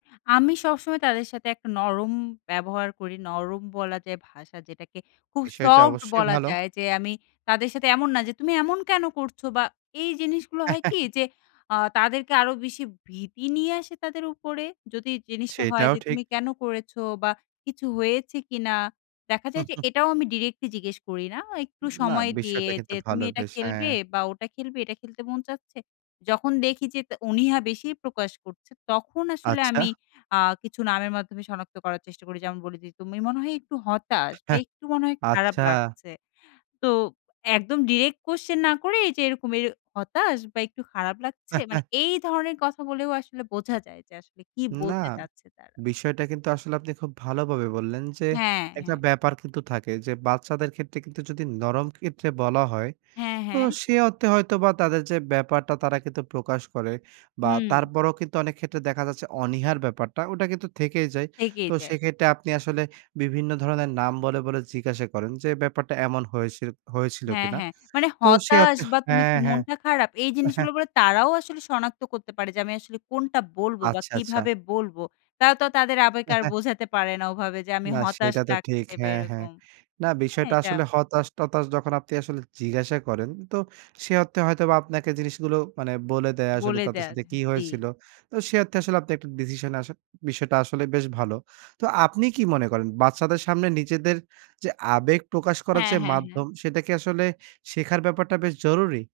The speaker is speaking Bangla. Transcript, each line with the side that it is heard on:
left: আমি সবসময় তাদের সাথে একটা নরম ব্যবহার করি। নরম বলা যায় ভাষা যেটাকে খুব
right: বিষয়টা
left: সফট
right: অবশ্যই
left: বলা
right: ভালো।
left: যায়, যে আমি তাদের সাথে এমন না যে, "তুমি এমন কেন করছো?" বা এই জিনিসগুলো হয় কি, যে আ তাদেরকে আরো বেশি ভীতি নিয়ে আসে তাদের উপরে। যদি জিনিসটা হয়
right: সেটাও
left: যে
right: ঠিক।
left: তুমি কেন করেছো? বা কিছু হয়েছে কিনা? দেখা যায় যে এটাও আমি ডিরেক্টলি জিজ্ঞেস করি না। একটু
right: না
left: সময় দিয়ে
right: বিষয়টা কিন্তু
left: যে, "তুমি
right: ভালো
left: এটা
right: বেশ! হ্যাঁ।
left: খেলবে? বা ওটা খেলবে? এটা খেলতে মন চাচ্ছে?" যখন দেখি যে তা অনিহা বেশি প্রকাশ করছে, তখন আসলে
right: আচ্ছা।
left: আমি আ কিছু নামের মাধ্যমে সনাক্ত করার চেষ্টা করি। যেমন, বলেদি "তুমি মনে হয় একটু হতাশ?" বা
right: হাহ
left: "একটু মনে হয় খারাপ
right: আচ্ছা।
left: লাগছে?" তো একদম ডিইরেক্ট কোয়েশ্চেন না করে, এইযে এরকম এ, "হতাশ?" বা "একটু খারাপ লাগছে?" মানে এই ধরনের কথা বলেও আসলে বোঝা যায়, যে আসলে কি
right: না,
left: বলতে চাচ্ছে তারা।
right: বিষয়টা কিন্তু আসলে আপনি খুব ভালোভাবে বললেন যে,
left: হ্যাঁ,
right: একটা
left: হ্যাঁ।
right: ব্যাপার কিন্তু থাকে যে, বাচ্চাদের ক্ষেত্রে কিন্তু যদি নরম ক্ষেত্রে বলা হয়।
left: হ্যাঁ,
right: তো
left: হ্যাঁ।
right: সে অর্থে হয়তো বা তাদের যে ব্যাপারটা তারা কিন্তু প্রকাশ করে বা
left: হুম।
right: তারপরেও কিন্তু অনেক ক্ষেত্রে দেখা যাচ্ছে অনীহার ব্যাপারটা ওটা কিন্তু থেকেই যায়।
left: এগিয়ে
right: তো
left: যায়।
right: সেক্ষেত্রে আপনি আসলে বিভিন্ন ধরনের নাম বলে, বলে জিজ্ঞাসা করেন, যে ব্যাপারটা এমন হয়েছে, হয়েছিল
left: হ্যাঁ,
right: কিনা?
left: হ্যাঁ, মানে
right: তো সে
left: হতাশ
right: অর্থে
left: বা তুমি
right: হ্যাঁ,
left: কি
right: হ্যাঁ।
left: মনটা খারাপ? এই জিনিসগুলা বলা তারাও আসলে সনাক্ত করতে পারে, যে আমি আসলে কোনটা বলব, বা
right: আচ্ছা, আচ্ছা।
left: কিভাবে বলব। তারা তো তাদের আবেগ আর বোঝাতে পারে না, ওভাবে, যে আমি
right: না
left: হতাশ
right: সেটা তো ঠিক।
left: লাগছে বা
right: হ্যাঁ, হ্যাঁ।
left: এরকম,
right: না
left: হ্যাঁ,
right: বিষয়টা
left: এটা।
right: আসলে হতাশ-টতাশ যখন আপনি আসলে জিজ্ঞাসা করেন, তো সে অর্থে হয়তো আপনাকে জিনিসগুলো মানে বলে দেয় আসলে
left: বলে
right: তাদের
left: দেন
right: সাথে কি
left: জি।
right: হয়েছিল। তো সে অর্থে আসলে আপনি ১ টা ডিসিশনে আসেন। বিষয়টা আসলে বেশ ভালো। তো আপনি কি মনে করেন? বাচ্চাদের সামনে নিজেদের যে আবেগ প্রকাশ করার
left: হ্যাঁ,
right: যে
left: হ্যাঁ, হ্যাঁ।
right: মাধ্যম, সেটা কি আসলে শেখার ব্যাপারটা বেশ জরুরি?